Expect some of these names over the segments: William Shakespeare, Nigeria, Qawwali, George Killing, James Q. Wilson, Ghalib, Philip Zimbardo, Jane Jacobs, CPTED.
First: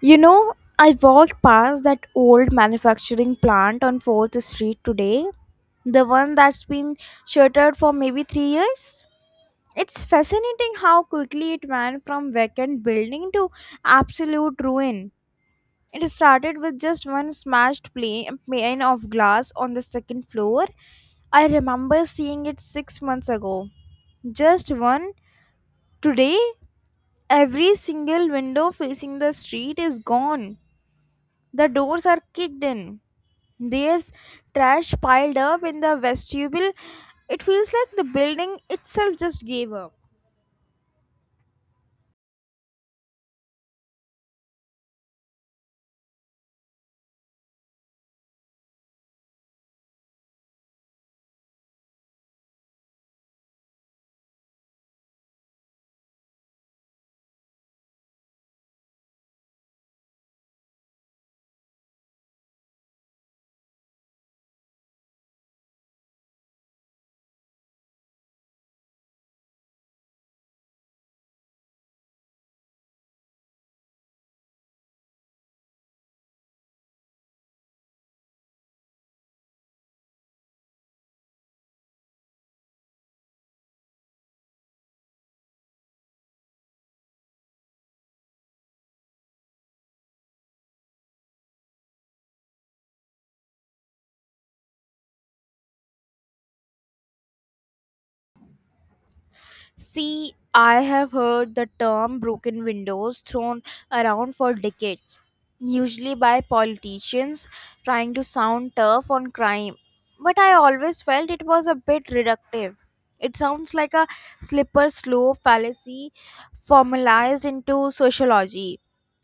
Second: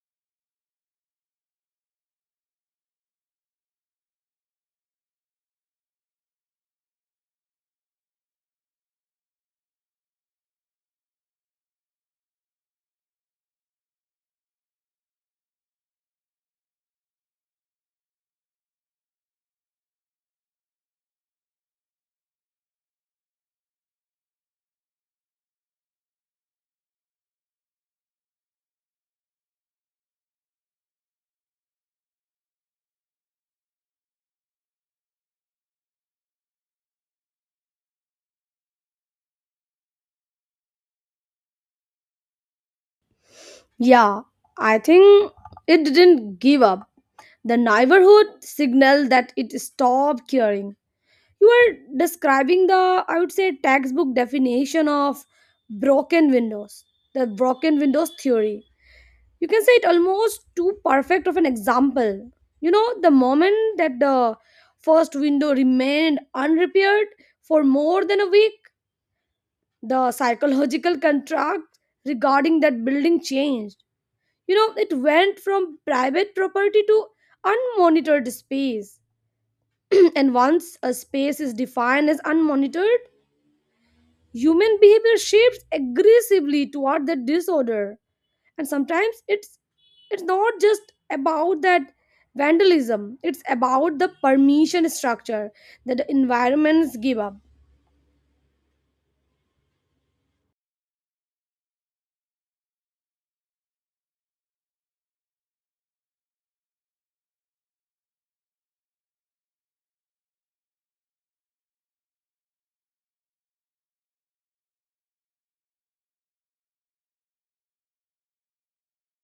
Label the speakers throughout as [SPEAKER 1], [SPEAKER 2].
[SPEAKER 1] You know, I walked past that old manufacturing plant on 4th Street today, the one that's been shuttered for maybe 3 years. It's fascinating how quickly it went from vacant building to absolute ruin. It started with just one pane of glass on the second floor. I remember seeing it 6 months ago. Just one. Today, every single window facing the street is gone. The doors are kicked in. There's trash piled up in the vestibule. It feels like the building itself just gave up.
[SPEAKER 2] Yeah, I think it didn't give up. The neighborhood signaled that it stopped caring. You are describing the, I would say, textbook definition of broken windows, the broken windows theory. You can say it almost too perfect of an example. You know, the moment that the first window remained unrepaired for more than a week, the psychological contract regarding that building changed, you know, it went from private property to unmonitored space. And once a space is defined as unmonitored, human behavior shifts aggressively toward that disorder. And sometimes it's not just about that vandalism, it's about the permission structure that the environments give up.
[SPEAKER 1] See, I have heard the term broken windows thrown around for decades, usually by politicians trying to sound tough on crime. But I always felt it was a bit reductive. It sounds like a slipper slope fallacy formalized into sociology.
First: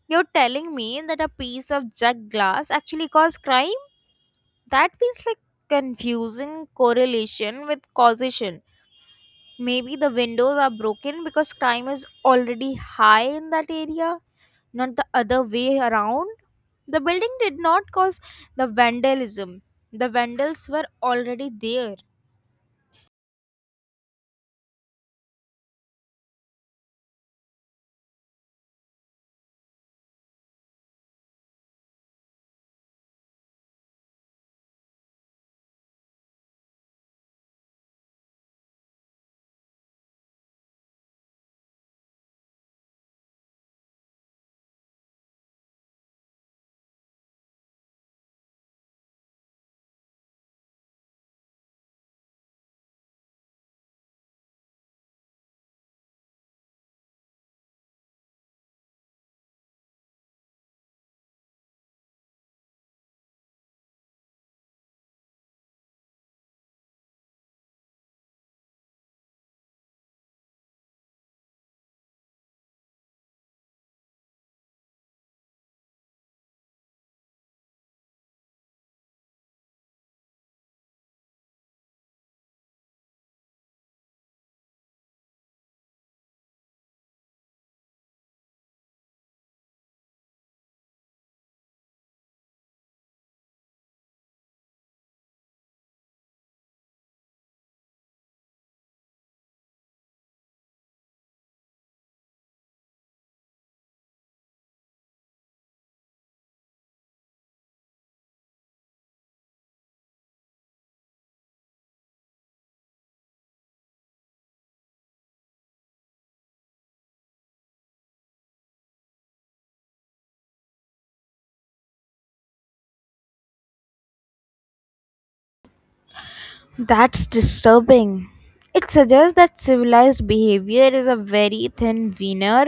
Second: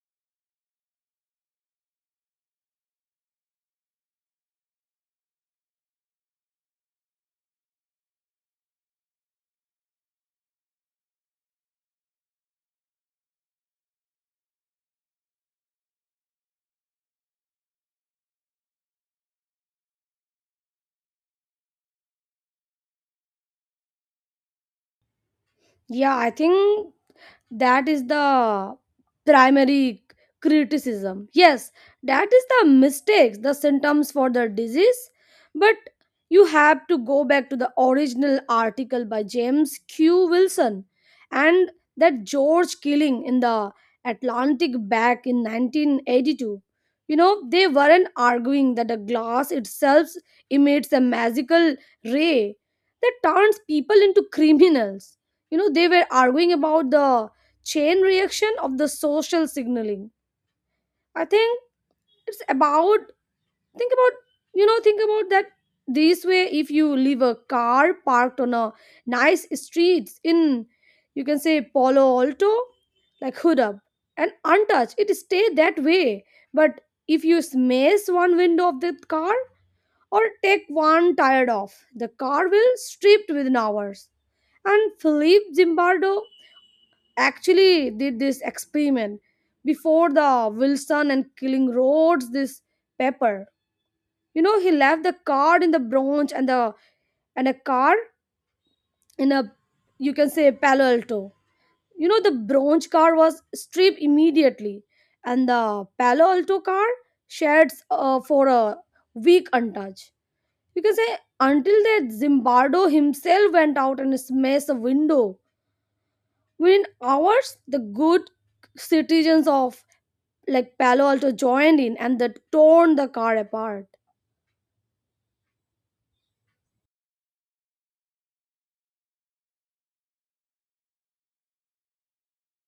[SPEAKER 1] You're telling me that a piece of jug glass actually caused crime? That feels like confusing correlation with causation. Maybe the windows are broken because crime is already high in that area, not the other way around. The building did not cause the vandalism, the vandals were already there.
[SPEAKER 2] Yeah, I think that is the primary criticism. Yes, that is the mistakes, the symptoms for the disease. But you have to go back to the original article by James Q. Wilson and that George Killing in the Atlantic back in 1982. You know, they weren't arguing that the glass itself emits a magical ray that turns people into criminals, you know, they were arguing about the chain reaction of the social signaling. I think it's about think about, you know, think about that this way. If you leave a car parked on a nice streets in, you can say, Palo Alto, like hood up and untouched, it stay that way. But if you smash one window of the car or take one tire off, the car will stripped within hours. And Philip Zimbardo actually did this experiment before the Wilson and Killing Roads this paper. You know, he left the card in the Bronx and the and a car in a, you can say, Palo Alto. You know, the Bronx car was stripped immediately, and the Palo Alto car shared for a week untouched. You can say until that Zimbardo himself went out and smashed a window. Within hours, the good citizens of like Palo Alto joined in and that torn the car apart.
[SPEAKER 1] That's disturbing. It suggests that civilized behavior is a very thin veneer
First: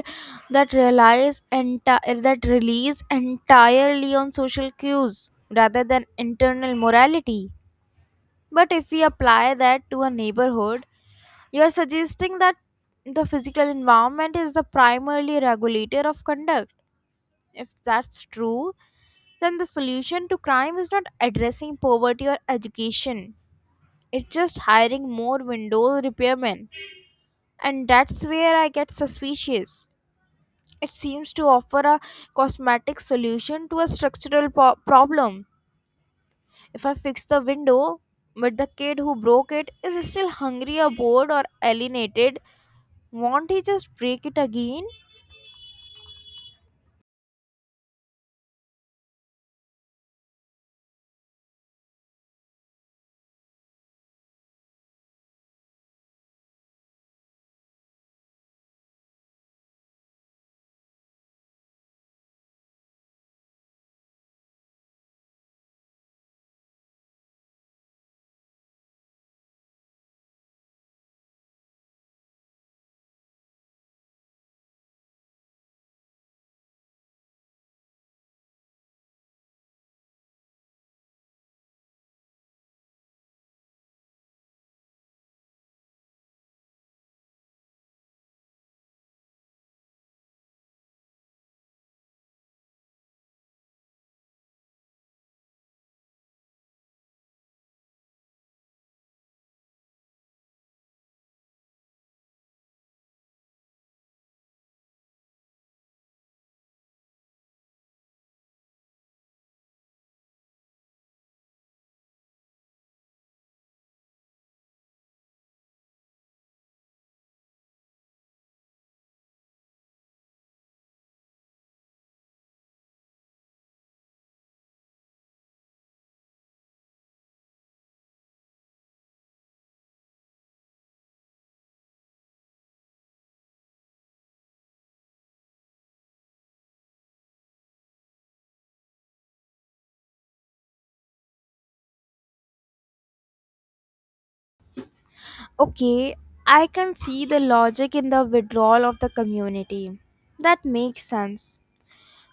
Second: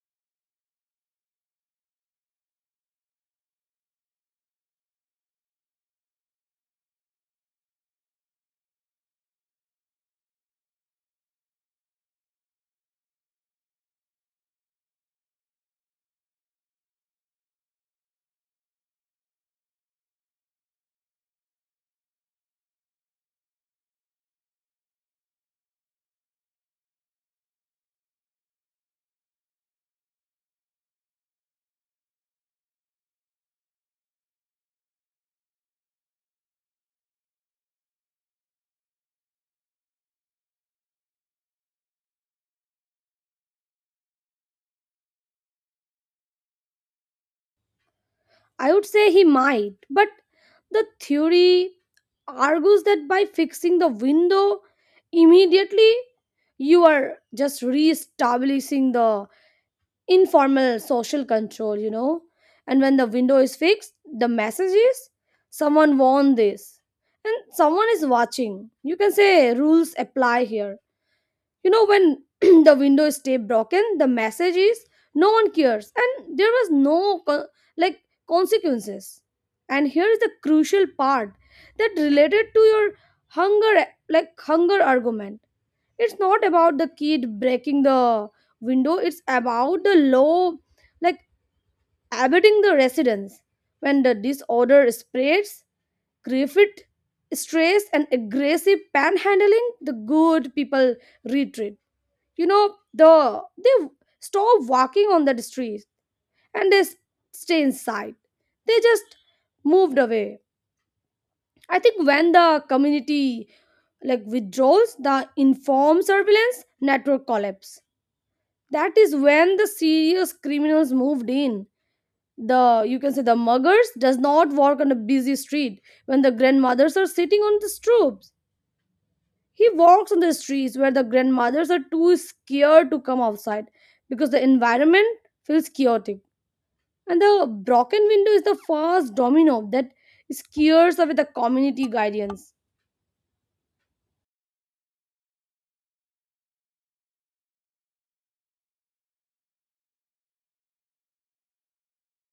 [SPEAKER 1] that that relies entirely on social cues rather than internal morality. But if we apply that to a neighborhood, you're suggesting that the physical environment is the primary regulator of conduct. If that's true, then the solution to crime is not addressing poverty or education, it's just hiring more window repairmen. And that's where I get suspicious. It seems to offer a cosmetic solution to a problem. If I fix the window, but the kid who broke it is still hungry or bored or alienated, won't he just break it again?
[SPEAKER 2] I would say he might, but the theory argues that by fixing the window immediately, you are just re-establishing the informal social control, you know. And when the window is fixed, the message is someone won this, and someone is watching. You can say rules apply here. You know, when the window is stay broken, the message is no one cares, and there was no like consequences. And here is the crucial part that related to your hunger, like hunger argument. It's not about the kid breaking the window. It's about the law, like abetting the residents. When the disorder spreads, grief stress and aggressive panhandling, the good people retreat, you know, they stop walking on that street, and they stay inside, they just moved away. I think when the community like withdraws the informed surveillance network collapse, that is when the serious criminals moved in. The, you can say, the muggers does not walk on a busy street when the grandmothers are sitting on the stoop. He walks on the streets where the grandmothers are too scared to come outside because the environment feels chaotic. And the broken window is the first domino that scares away the community guardians.
[SPEAKER 1] Okay, I can see the logic in the withdrawal of the community. That makes sense.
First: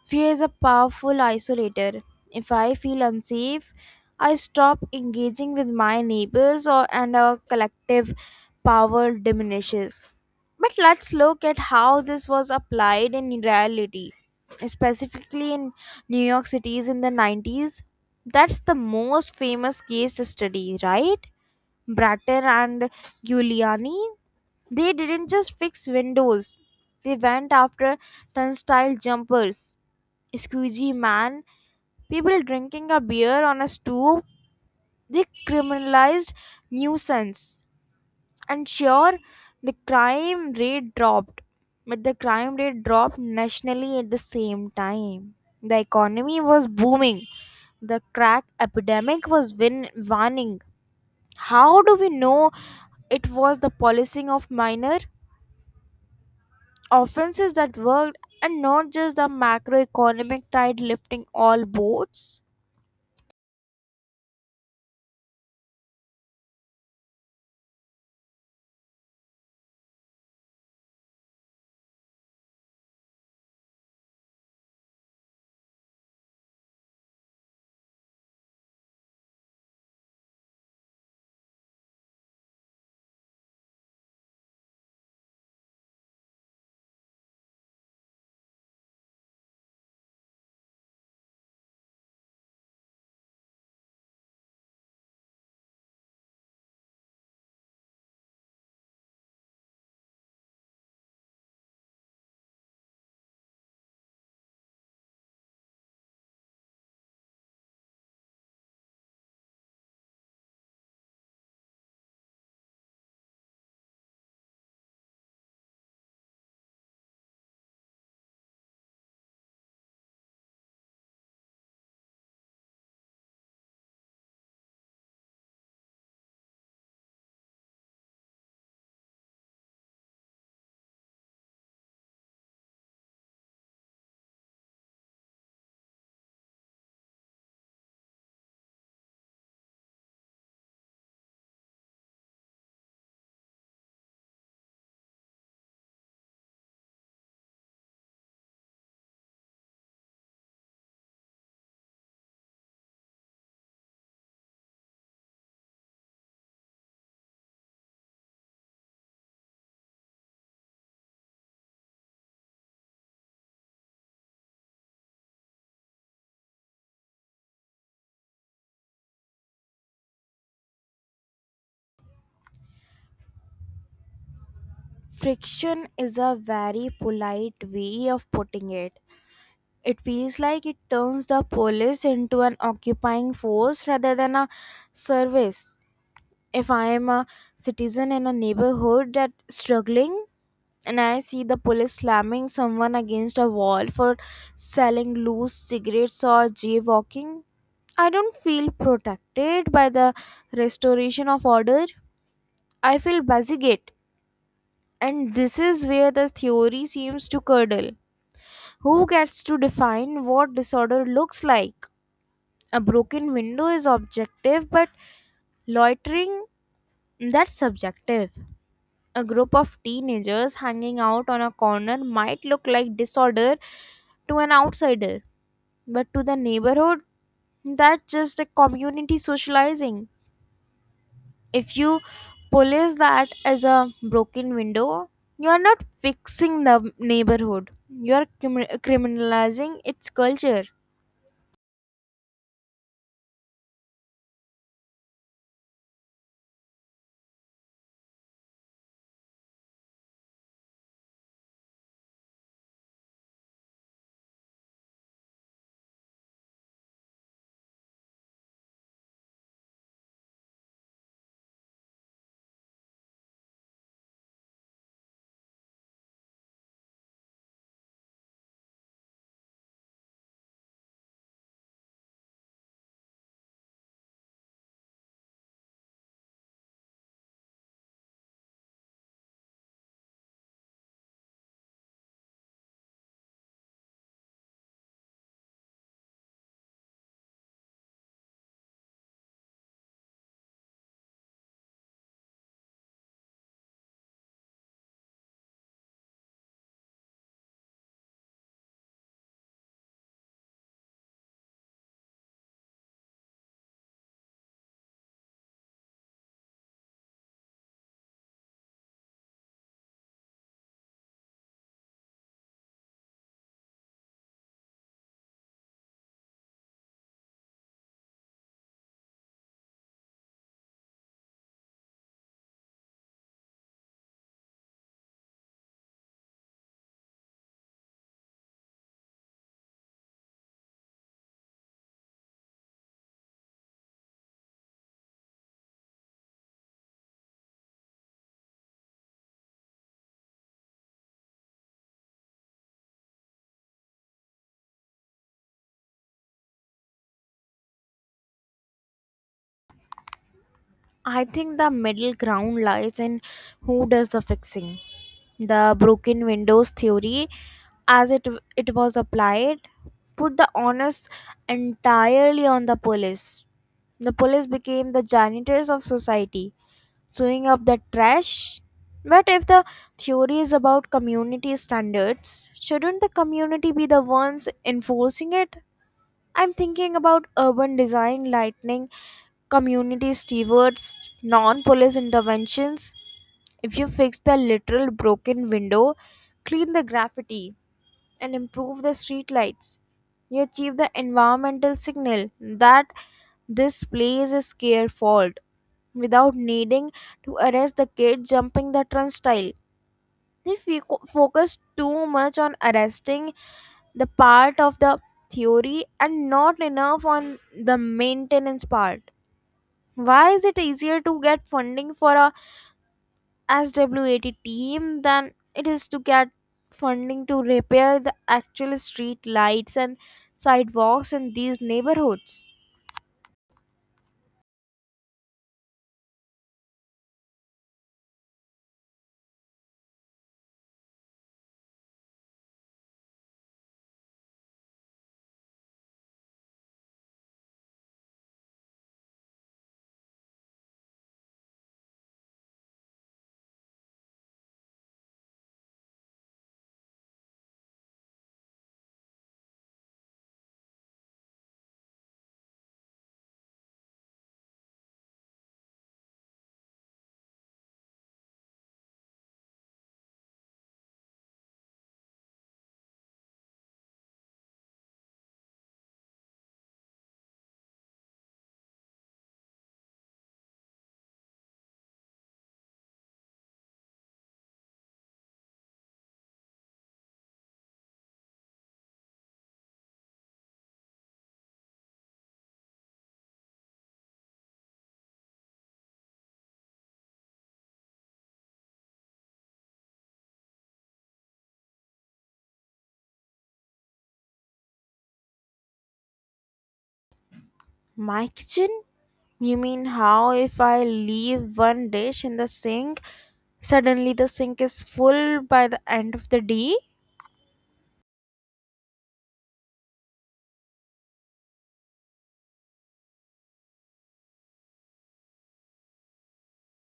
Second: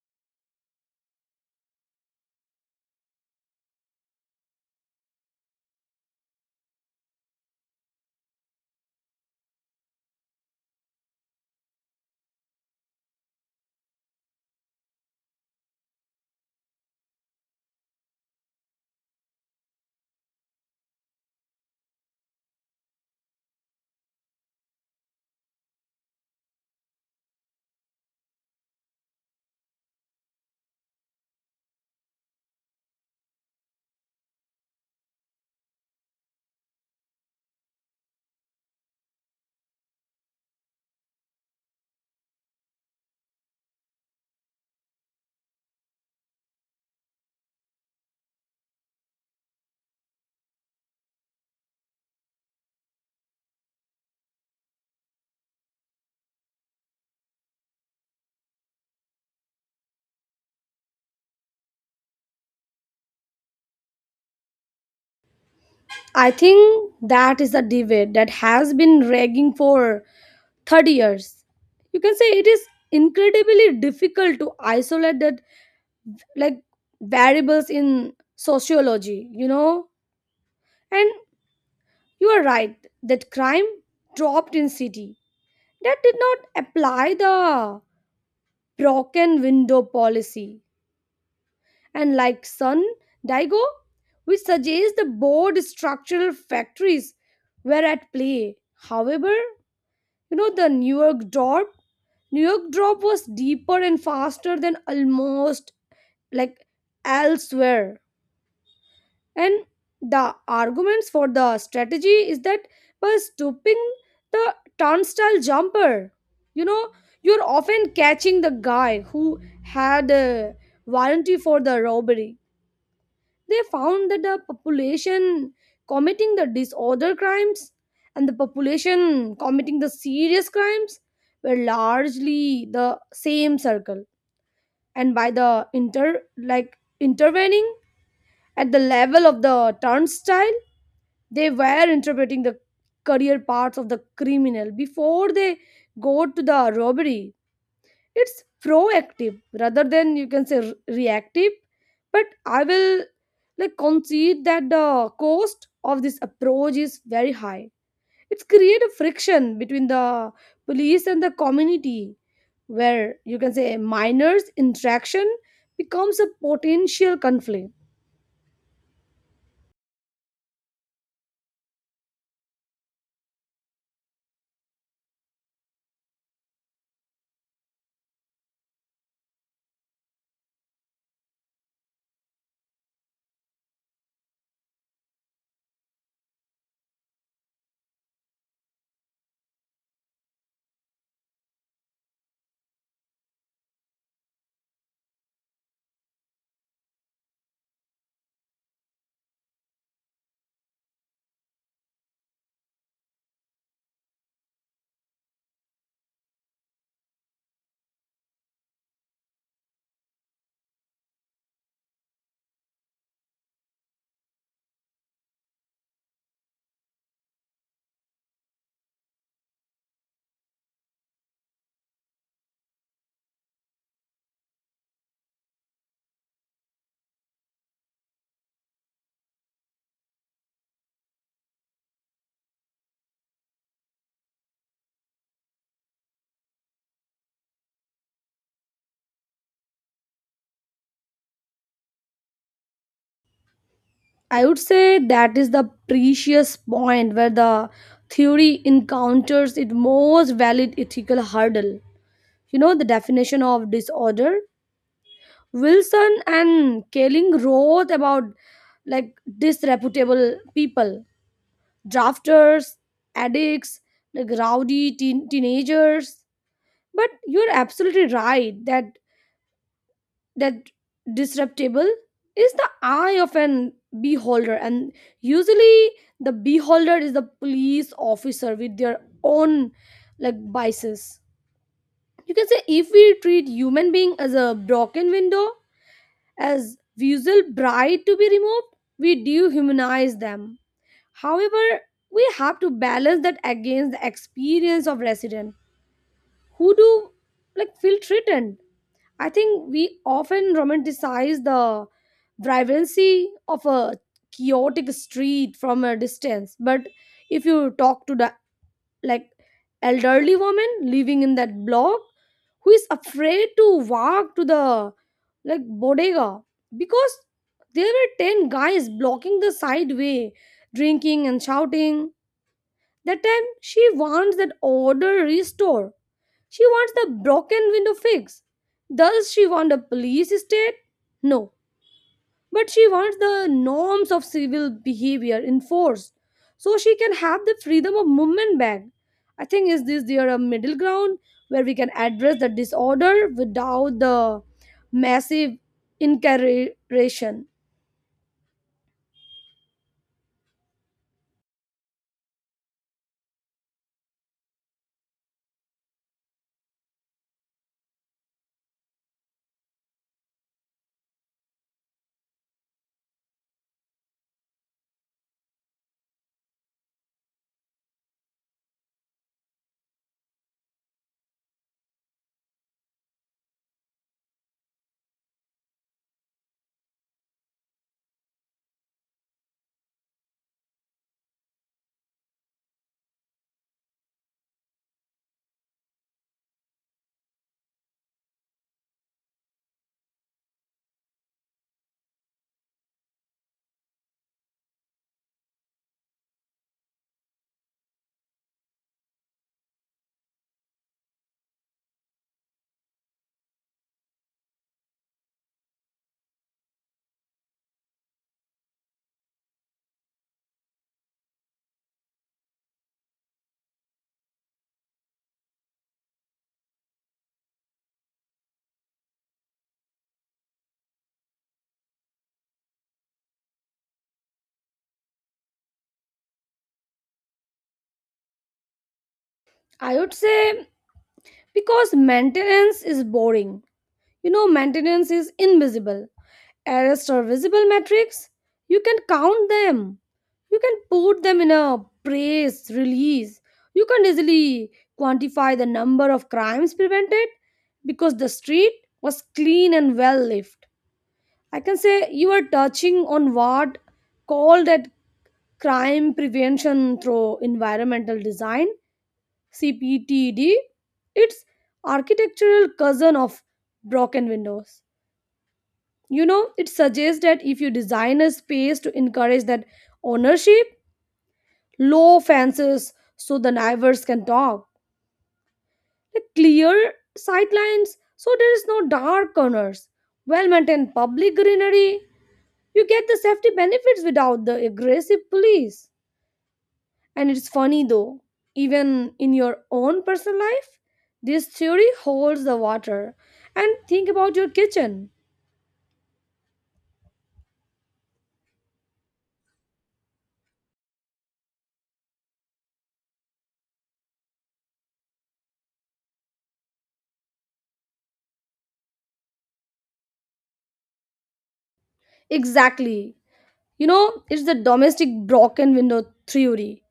[SPEAKER 1] Fear is a powerful isolator. If I feel unsafe, I stop engaging with my neighbors or and our collective power diminishes. But let's look at how this was applied in reality, specifically in New York City's in the 90s. That's the most famous case study, right? Bratton and Giuliani, they didn't just fix windows. They went after turnstile jumpers, squeegee man, people drinking a beer on a stoop. They criminalized nuisance. And sure, the crime rate dropped, but the crime rate dropped nationally at the same time. The economy was booming, the crack epidemic was waning. How do we know it was the policing of minor offenses that worked and not just the macroeconomic tide lifting all boats?
[SPEAKER 2] I think that is a debate that has been raging for 30 years. You can say it is incredibly difficult to isolate that like variables in sociology, you know? And you are right that crime dropped in city that did not apply the broken window policy. And like Sun Daigo, we suggest the board structural factories were at play. However, you know, the New York drop was deeper and faster than almost like elsewhere. And the arguments for the strategy is that by stooping the turnstile jumper, you know, you're often catching the guy who had a warranty for the robbery. They found that the population committing the disorder crimes and the population committing the serious crimes were largely the same circle. And by the intervening at the level of the turnstile, they were interpreting the career paths of the criminal before they go to the robbery. It's proactive rather than, you can say, reactive. But I will like concede that the cost of this approach is very high. It's create a friction between the police and the community where you can say minors interaction becomes a potential conflict.
[SPEAKER 1] Friction is a very polite way of putting it. It feels like it turns the police into an occupying force rather than a service. If I am a citizen in a neighborhood that's struggling and I see the police slamming someone against a wall for selling loose cigarettes or jaywalking, I don't feel protected by the restoration of order. I feel basic. And this is where the theory seems to curdle. Who gets to define what disorder looks like? A broken window is objective, but loitering, that's subjective. A group of teenagers hanging out on a corner might look like disorder to an outsider, but to the neighborhood, that's just a community socializing. If you police that as a broken window, you are not fixing the neighborhood, you are criminalizing its culture.
[SPEAKER 2] I would say that is the precious point where the theory encounters its most valid ethical hurdle. You know, the definition of disorder. Wilson and Kaling wrote about like disreputable people, drafters, addicts, like rowdy teenagers. But you're absolutely right that that disruptable is the eye of an beholder, and usually the beholder is the police officer with their own like biases. You can say if we treat human being as a broken window, as visual bride to be removed, we dehumanize them. However, we have to balance that against the experience of resident who do like feel threatened. I think we often romanticize the vibrancy of a chaotic street from a distance, but if you talk to the like elderly woman living in that block who is afraid to walk to the like bodega because there were 10 guys blocking the side way drinking and shouting, that time she wants that order restored, she wants the broken window fix. Does she want a police state? No. But she wants the norms of civil behavior enforced so she can have the freedom of movement back. I think is this there a middle ground where we can address the disorder without the massive incarceration?
[SPEAKER 1] I think the middle ground lies in who does the fixing. The broken windows theory, as it was applied, put the onus entirely on the police. The police became the janitors of society, sewing up the trash. But if the theory is about community standards, shouldn't the community be the ones enforcing it? I'm thinking about urban design, lightning, community stewards, non police interventions. If you fix the literal broken window, clean the graffiti, and improve the street lights, you achieve the environmental signal that this place is careful without needing to arrest the kid jumping the turnstile. If we focus too much on arresting the part of the theory and not enough on the maintenance part, why is it easier to get funding for a SWAT team than it is to get funding to repair the actual street lights and sidewalks in these neighborhoods?
[SPEAKER 2] I would say because maintenance is boring. You know, maintenance is invisible. Arrest or visible metrics, you can count them. You can put them in a press release. You can easily quantify the number of crimes prevented because the street was clean and well lived. I can say you are touching on what called at crime prevention through environmental design, CPTD. It's architectural cousin of broken windows, you know, it suggests that if you design a space to encourage that ownership, low fences so the neighbors can talk, the clear sightlines so there is no dark corners, well maintained public greenery, you get the safety benefits without the aggressive police. And it's funny though, even in your own personal life, this theory holds the water. And think about your kitchen.
[SPEAKER 1] My kitchen? You mean how if I leave one dish in the sink? Suddenly, the sink is full by the end of the day.
[SPEAKER 2] Exactly. You know, it's the domestic broken window theory.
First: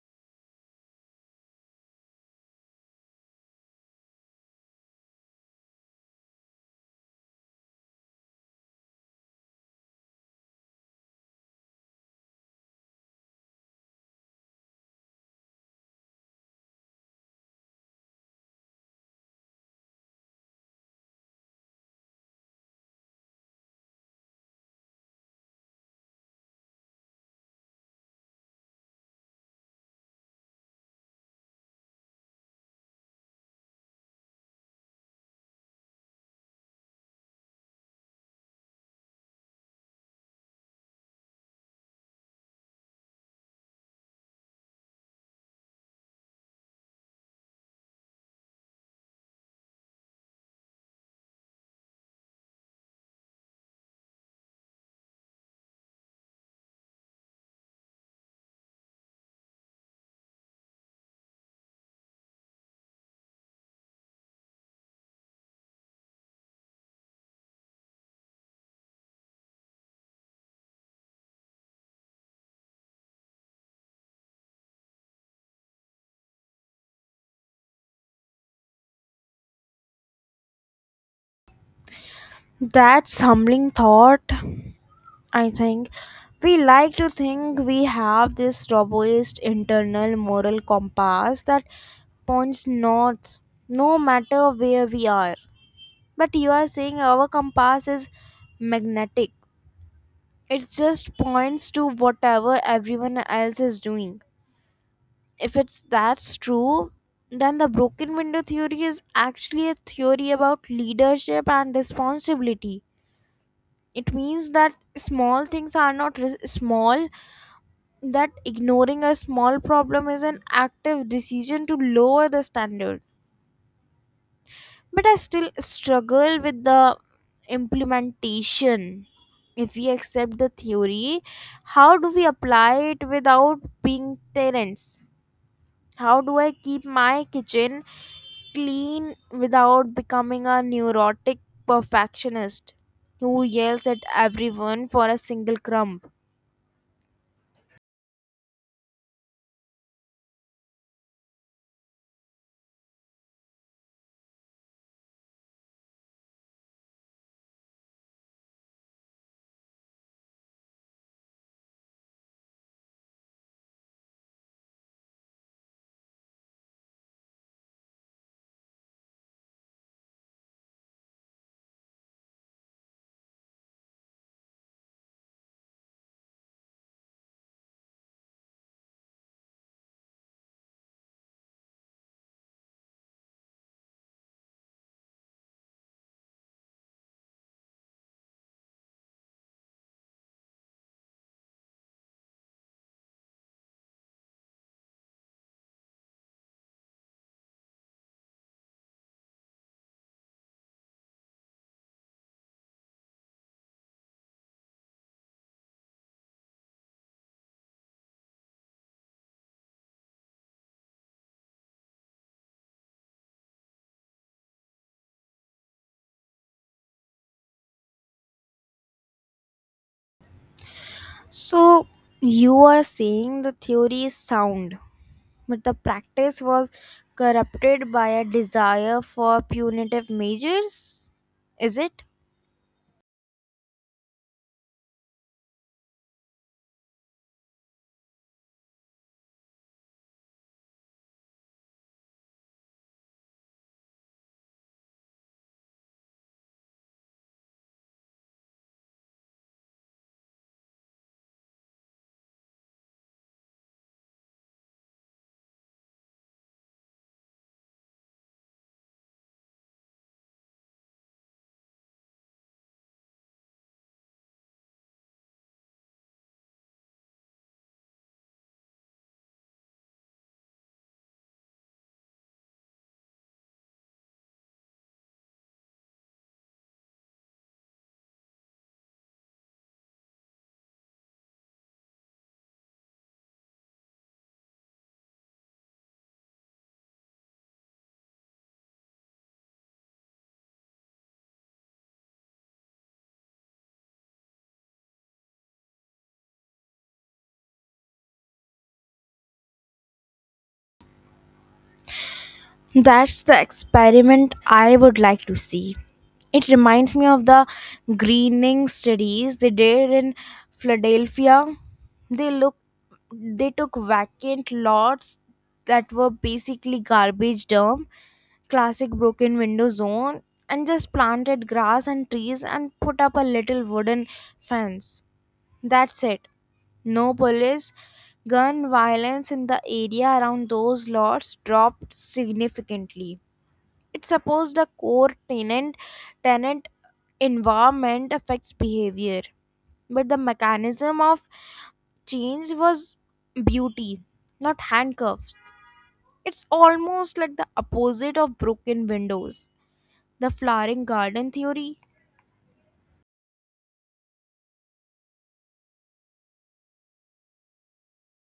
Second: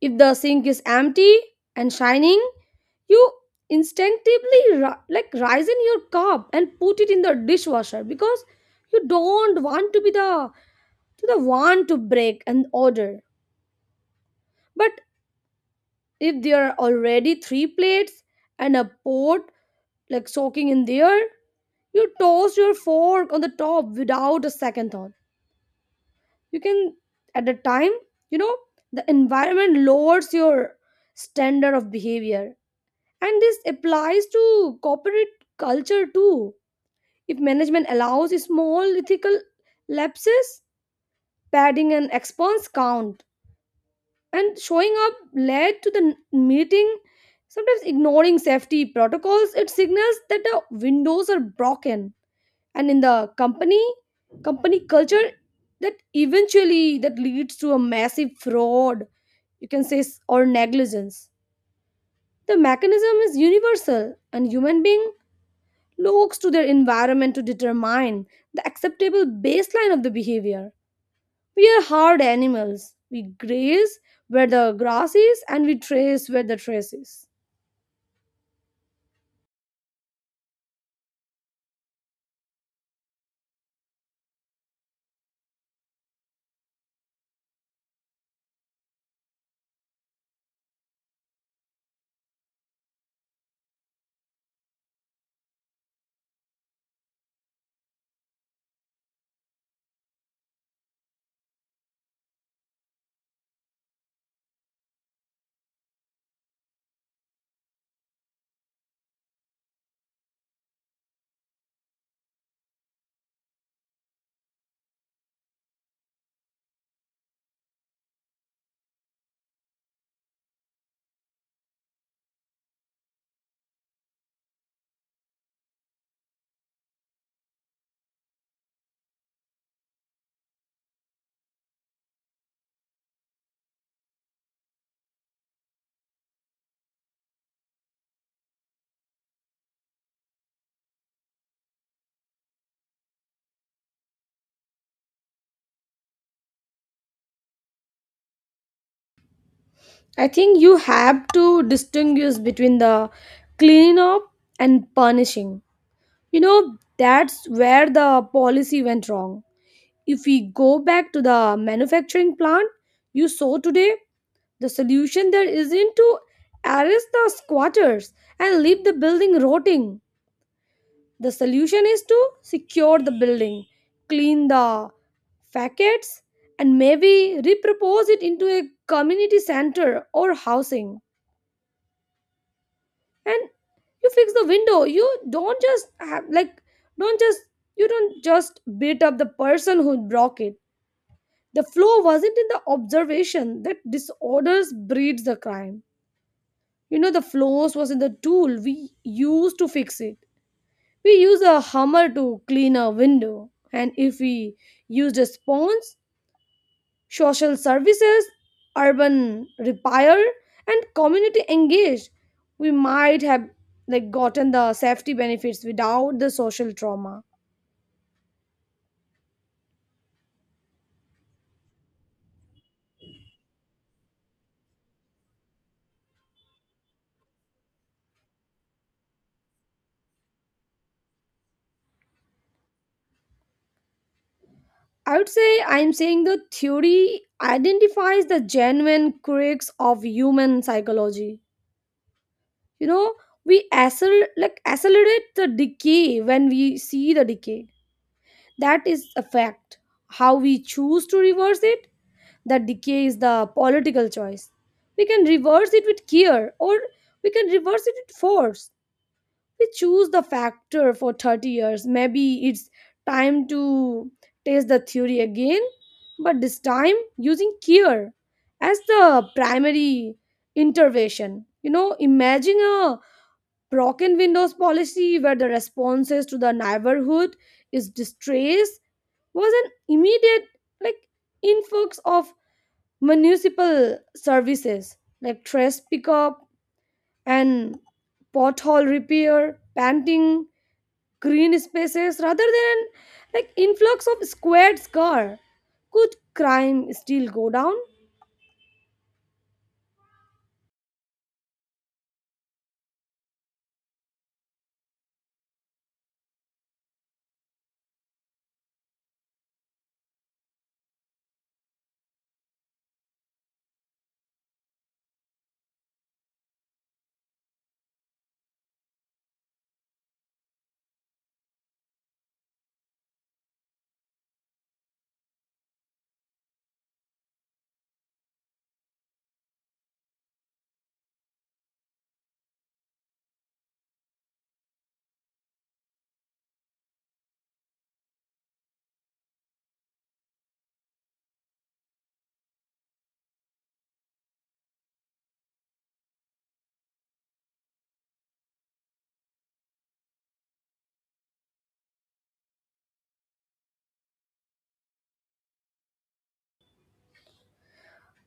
[SPEAKER 2] If the sink is empty and shining, you instinctively rise in your cup and put it in the dishwasher because you don't want to be the to the one to break an order. But if there are already three plates and a pot like soaking in there, you toss your fork on the top without a second thought. You can at the time, you know, the environment lowers your standard of behavior. And this applies to corporate culture too. If management allows small ethical lapses, padding an expense count and showing up late to the meeting, sometimes ignoring safety protocols, it signals that the windows are broken. And in the company company culture, that eventually that leads to a massive fraud, you can say, or negligence. The mechanism is universal, and human being looks to their environment to determine the acceptable baseline of the behavior. We are hard animals, we graze where the grass is and we trace where the trace is.
[SPEAKER 1] That's humbling thought, I think. We like to think we have this robust internal moral compass that points north no matter where we are. But you are saying our compass is magnetic, it just points to whatever everyone else is doing. If it's that's true, then the broken window theory is actually a theory about leadership and responsibility. It means that small things are not small, that ignoring a small problem is an active decision to lower the standard. But I still struggle with the implementation. If we accept the theory, how do we apply it without being tyrants? How do I keep my kitchen clean without becoming a neurotic perfectionist who yells at everyone for a single crumb?
[SPEAKER 2] I think you have to distinguish between the clean up and punishing. You know, that's where the policy went wrong. If we go back to the manufacturing plant you saw today, the solution there isn't to arrest the squatters and leave the building rotting. The solution is to secure the building, clean the facades, and maybe repropose it into a community center or housing. And you fix the window, you don't just have like don't just you don't just beat up the person who broke it. The flaw wasn't in the observation that disorders breeds the crime, you know, the flaws was in the tool we use to fix it. We use a hammer to clean a window, and if we used a sponge, social services, urban repair, and community engaged, we might have like gotten the safety benefits without the social trauma.
[SPEAKER 1] So, you are saying the theory is sound, but the practice was corrupted by a desire for punitive measures? Is it?
[SPEAKER 2] I would say I'm saying the theory identifies the genuine quirks of human psychology. You know, we accelerate the decay when we see the decay. That is a fact. How we choose to reverse it that decay is the political choice. We can reverse it with care, or we can reverse it with force. We choose the factor for 30 years. Maybe it's time to test the theory again, but this time using care as the primary intervention. You know, imagine a broken windows policy where the responses to the neighborhood is distress was an immediate like influx of municipal services like trash pickup and pothole repair, planting green spaces rather than like influx of squared car. Could crime still go down?
[SPEAKER 1] That's the experiment I would like to see. It reminds me of the greening studies they did in Philadelphia. They look they took vacant lots that were basically garbage dump, classic broken window zone, and just planted grass and trees and put up a little wooden fence. That's it. No police. Gun violence in the area around those lots dropped significantly. It's supposed the core tenant: environment affects behavior. But the mechanism of change was beauty, not handcuffs. It's almost like the opposite of broken windows. The flowering garden theory.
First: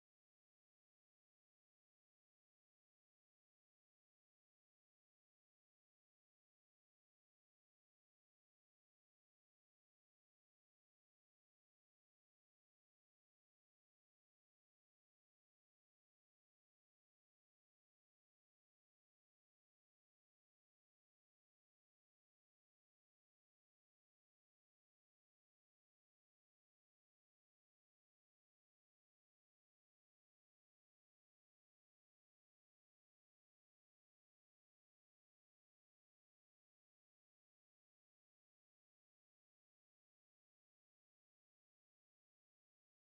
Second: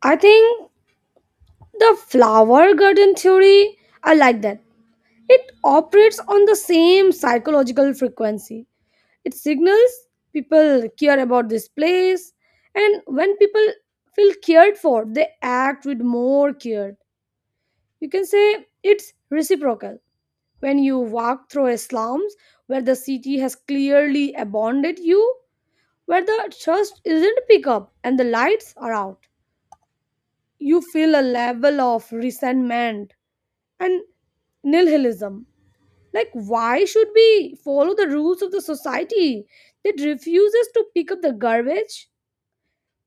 [SPEAKER 2] I think the flower garden theory, I like that. It operates on the same psychological frequency. It signals people care about this place, and when people feel cared for, they act with more care. You can say it's reciprocal. When you walk through a slums where the city has clearly abandoned you, where the trust isn't pick up and the lights are out, you feel a level of resentment and nihilism. Like, why should we follow the rules of the society that refuses to pick up the garbage?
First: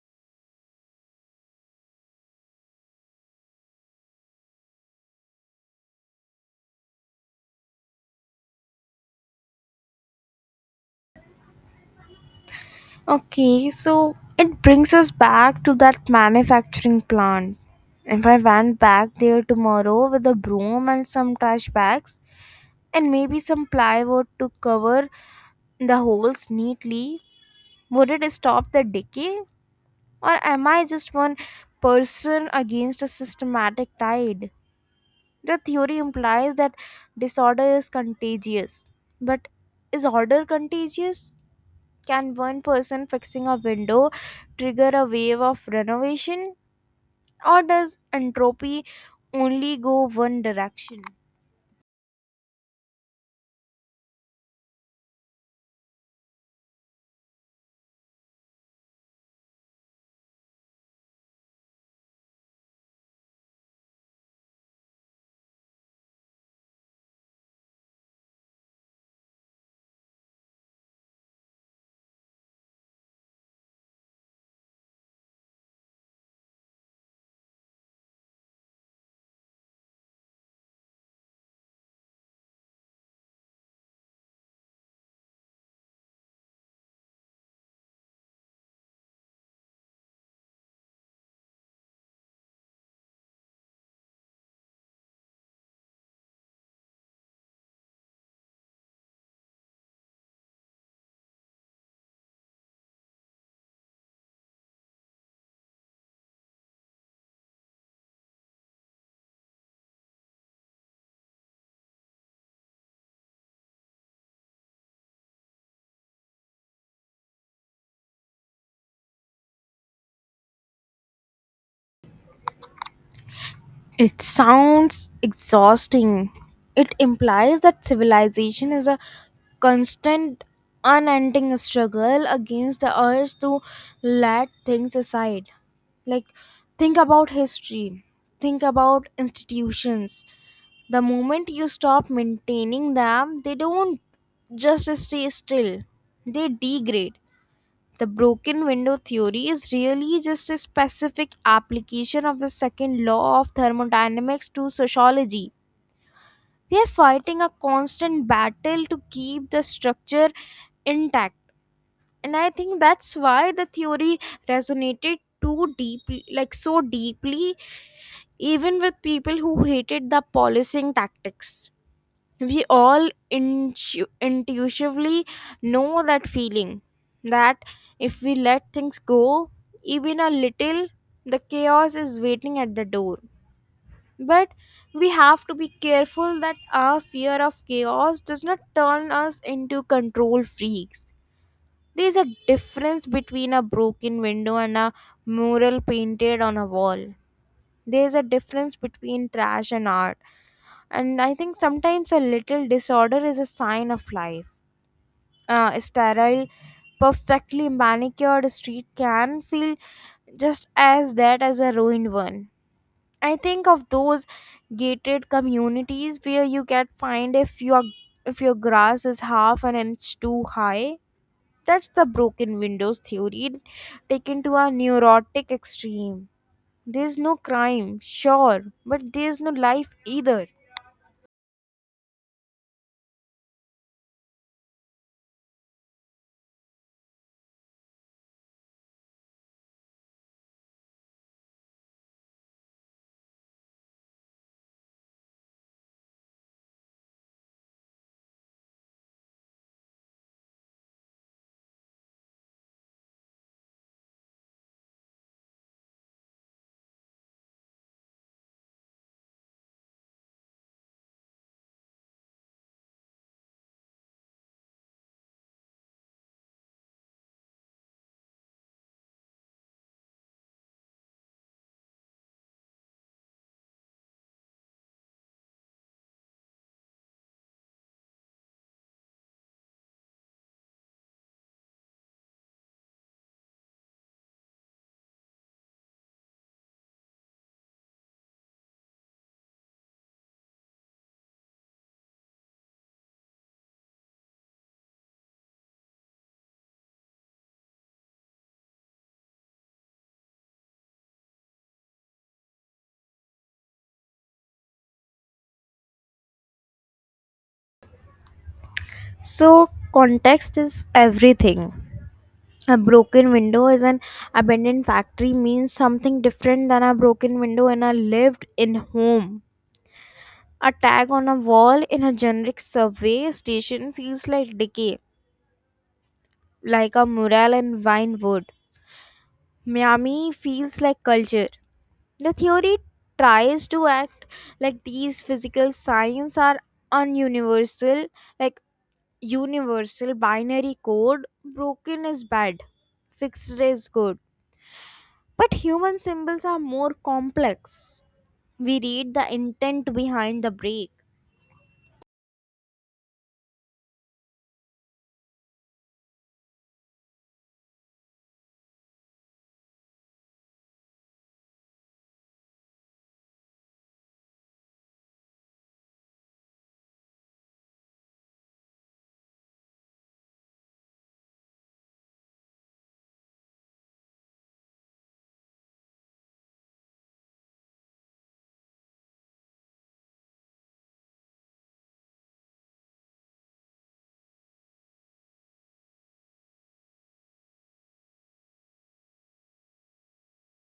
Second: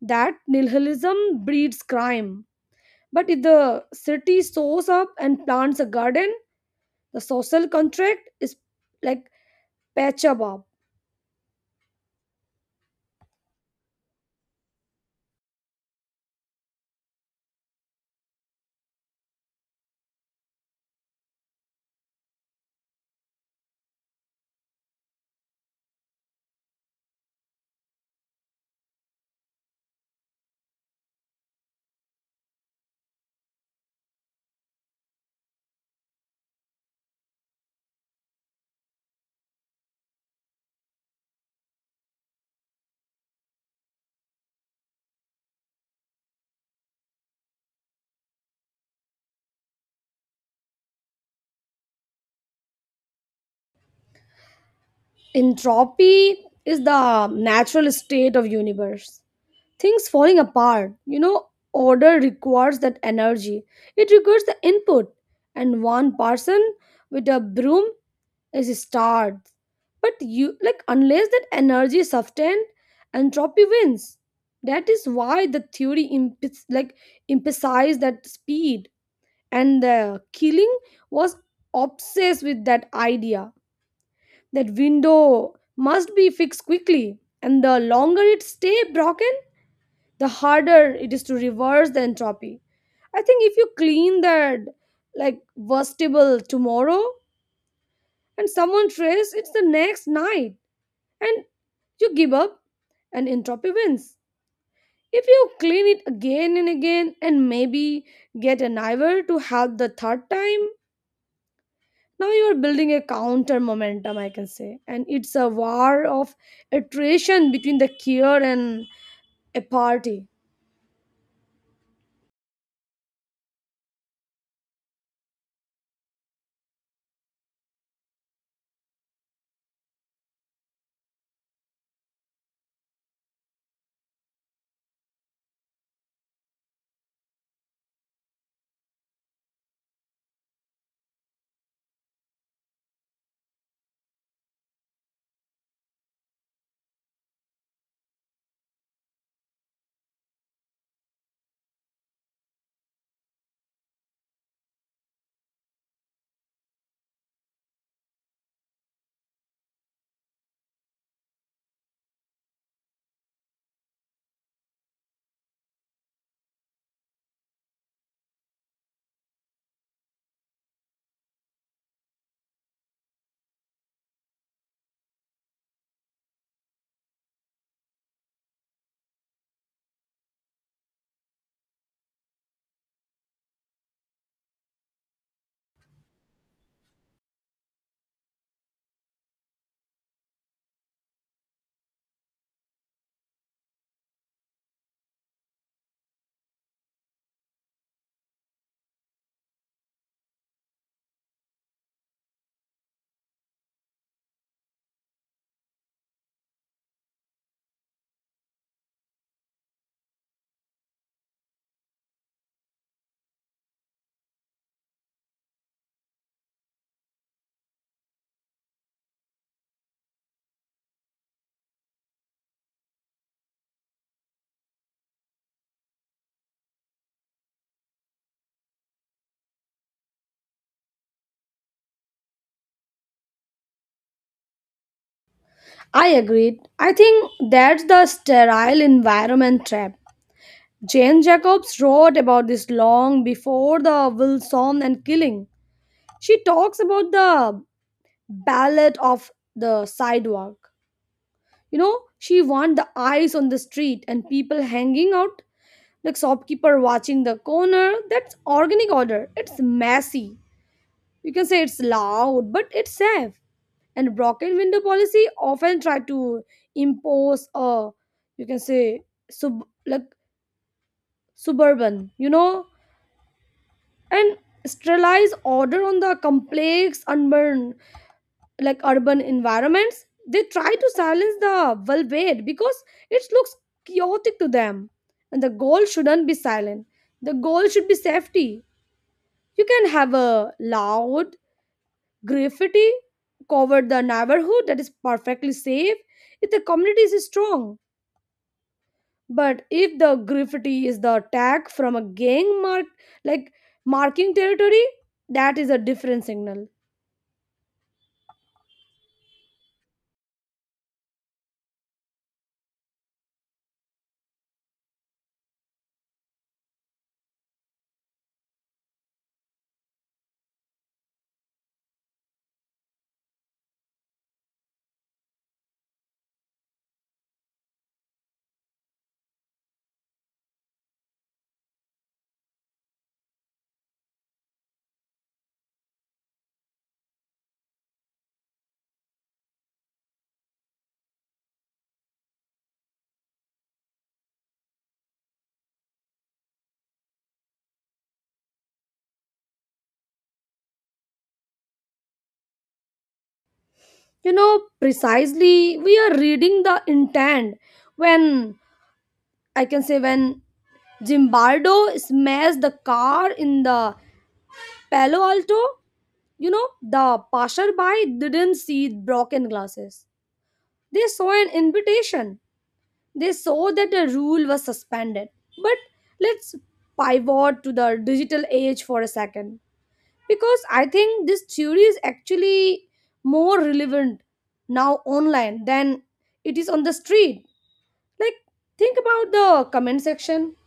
[SPEAKER 2] That nihilism breeds crime. But if the city sows up and plants a garden, the social contract is like Pachabab.
[SPEAKER 1] Okay, so it brings us back to that manufacturing plant. If I went back there tomorrow with a broom and some trash bags and maybe some plywood to cover the holes neatly, would it stop the decay? Or am I just one person against a systematic tide? The theory implies that disorder is contagious. But is order contagious? Can one person fixing a window trigger a wave of renovation, or does entropy only go one direction?
[SPEAKER 2] Entropy is the natural state of universe. Things falling apart. You know, order requires that energy. It requires the input. And one person with a broom is starved. But you like unless that energy is sustained, entropy wins. That is why the theory emphasizes that speed. And the killing was obsessed with that idea that window must be fixed quickly, and the longer it stay broken, the harder it is to reverse the entropy. I think if you clean that like vegetable tomorrow and someone trays it's the next night, and you give up, and entropy wins. If you clean it again and again, and maybe get a neighbor to help the third time, now you are building a counter momentum, I can say, and it's a war of attrition between the cure and a party.
[SPEAKER 1] It sounds exhausting. It implies that civilization is a constant, unending struggle against the urge to let things aside. Like, think about history, think about institutions. The moment you stop maintaining them, they don't just stay still, they degrade. The broken window theory is really just a specific application of the second law of thermodynamics to sociology. We are fighting a constant battle to keep the structure intact. And I think that's why the theory resonated too deeply, like so deeply, even with people who hated the policing tactics. We all intuitively know that feeling, that if we let things go even a little, the chaos is waiting at the door. But we have to be careful that our fear of chaos does not turn us into control freaks. There is a difference between a broken window and a mural painted on a wall. There is a difference between trash and art. And I think sometimes a little disorder is a sign of life. A sterile, perfectly manicured street can feel just as that as a ruined one. I think of those gated communities where you can find if your grass is half an inch too high. That's the broken windows theory taken to a neurotic extreme. There's no crime, sure, but there's no life either.
[SPEAKER 2] I agreed. I think that's the sterile environment trap. Jane Jacobs wrote about this long before the Wilson and killing. She talks about the ballad of the sidewalk. You know, she want the eyes on the street and people hanging out, like shopkeeper watching the corner. That's organic order. It's messy, you can say it's loud, but it's safe. And broken window policy often try to impose a, you can say, sub like suburban, you know, and sterilize order on the complex urban like urban environments. They try to silence the vulvate because it looks chaotic to them. And the goal shouldn't be silent. The goal should be safety. You can have a loud graffiti covered the neighborhood that is perfectly safe if the community is strong. But if the graffiti is the attack from a gang mark, like marking territory, that is a different signal.
[SPEAKER 1] So, context is everything. A broken window is an abandoned factory means something different than a broken window in a lived in home. A tag on a wall in a generic survey station feels like decay, like a mural in vine wood. Miami feels like culture. The theory tries to act like these physical signs are ununiversal, like universal binary code, broken is bad, fixed is good. But human symbols are more complex. We read the intent behind the break.
[SPEAKER 2] You know, precisely we are reading the intent when, I can say, when Zimbardo smashed the car in the Palo Alto. You know, the passerby didn't see broken glasses. They saw an invitation. They saw that the rule was suspended. But let's pivot to the digital age for a second because I think this theory is actually more relevant now online than it is on the street. Like, think about the comment section.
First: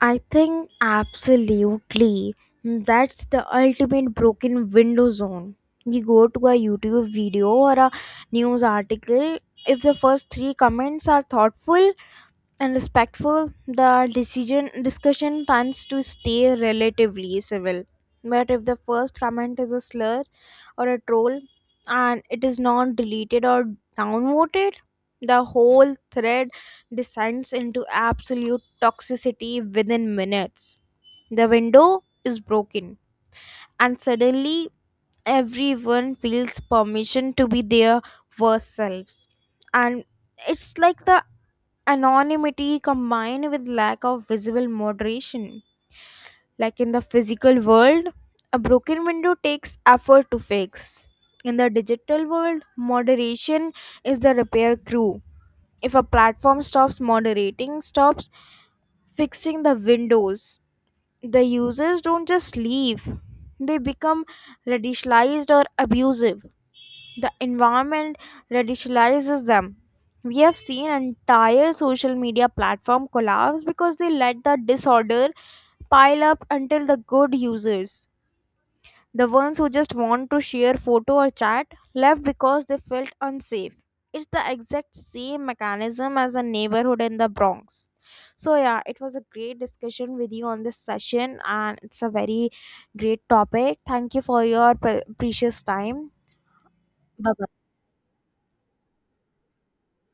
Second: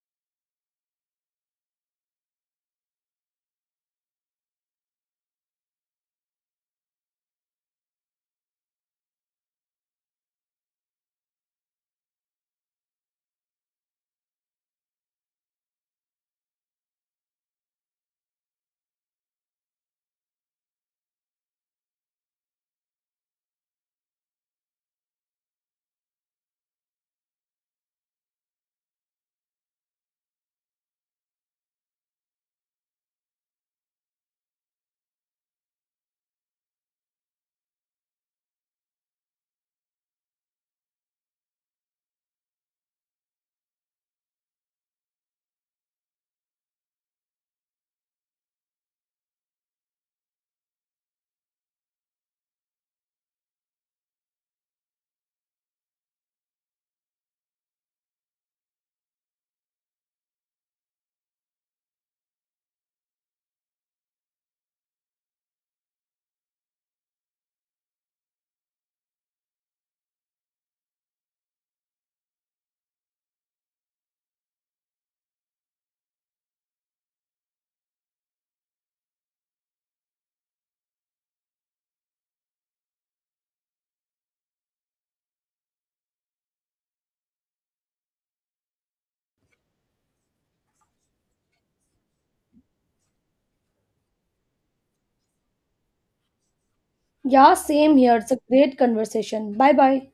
[SPEAKER 1] I think absolutely that's the ultimate broken window zone. You go to a YouTube video or a news article, if the first three comments are thoughtful and respectful, the decision discussion tends to stay relatively civil. But if the first comment is a slur or a troll and it is not deleted or downvoted, the whole thread descends into absolute toxicity within minutes. The window is broken, and suddenly everyone feels permission to be their worst selves. And it's like the anonymity combined with lack of visible moderation. Like in the physical world, a broken window takes effort to fix. In the digital world, moderation is the repair crew. If a platform stops moderating, stops fixing the windows, the users don't just leave, they become radicalized or abusive. The environment radicalizes them. We have seen entire social media platform collapse because they let the disorder pile up until the good users, the ones who just want to share photo or chat, left because they felt unsafe. It's the exact same mechanism as a neighborhood in the Bronx. So yeah, it was a great discussion with you on this session and it's a very great topic. Thank you for your precious time. Bye
[SPEAKER 2] Yeah,
[SPEAKER 1] bye.
[SPEAKER 2] same here. It's a great conversation. Bye bye.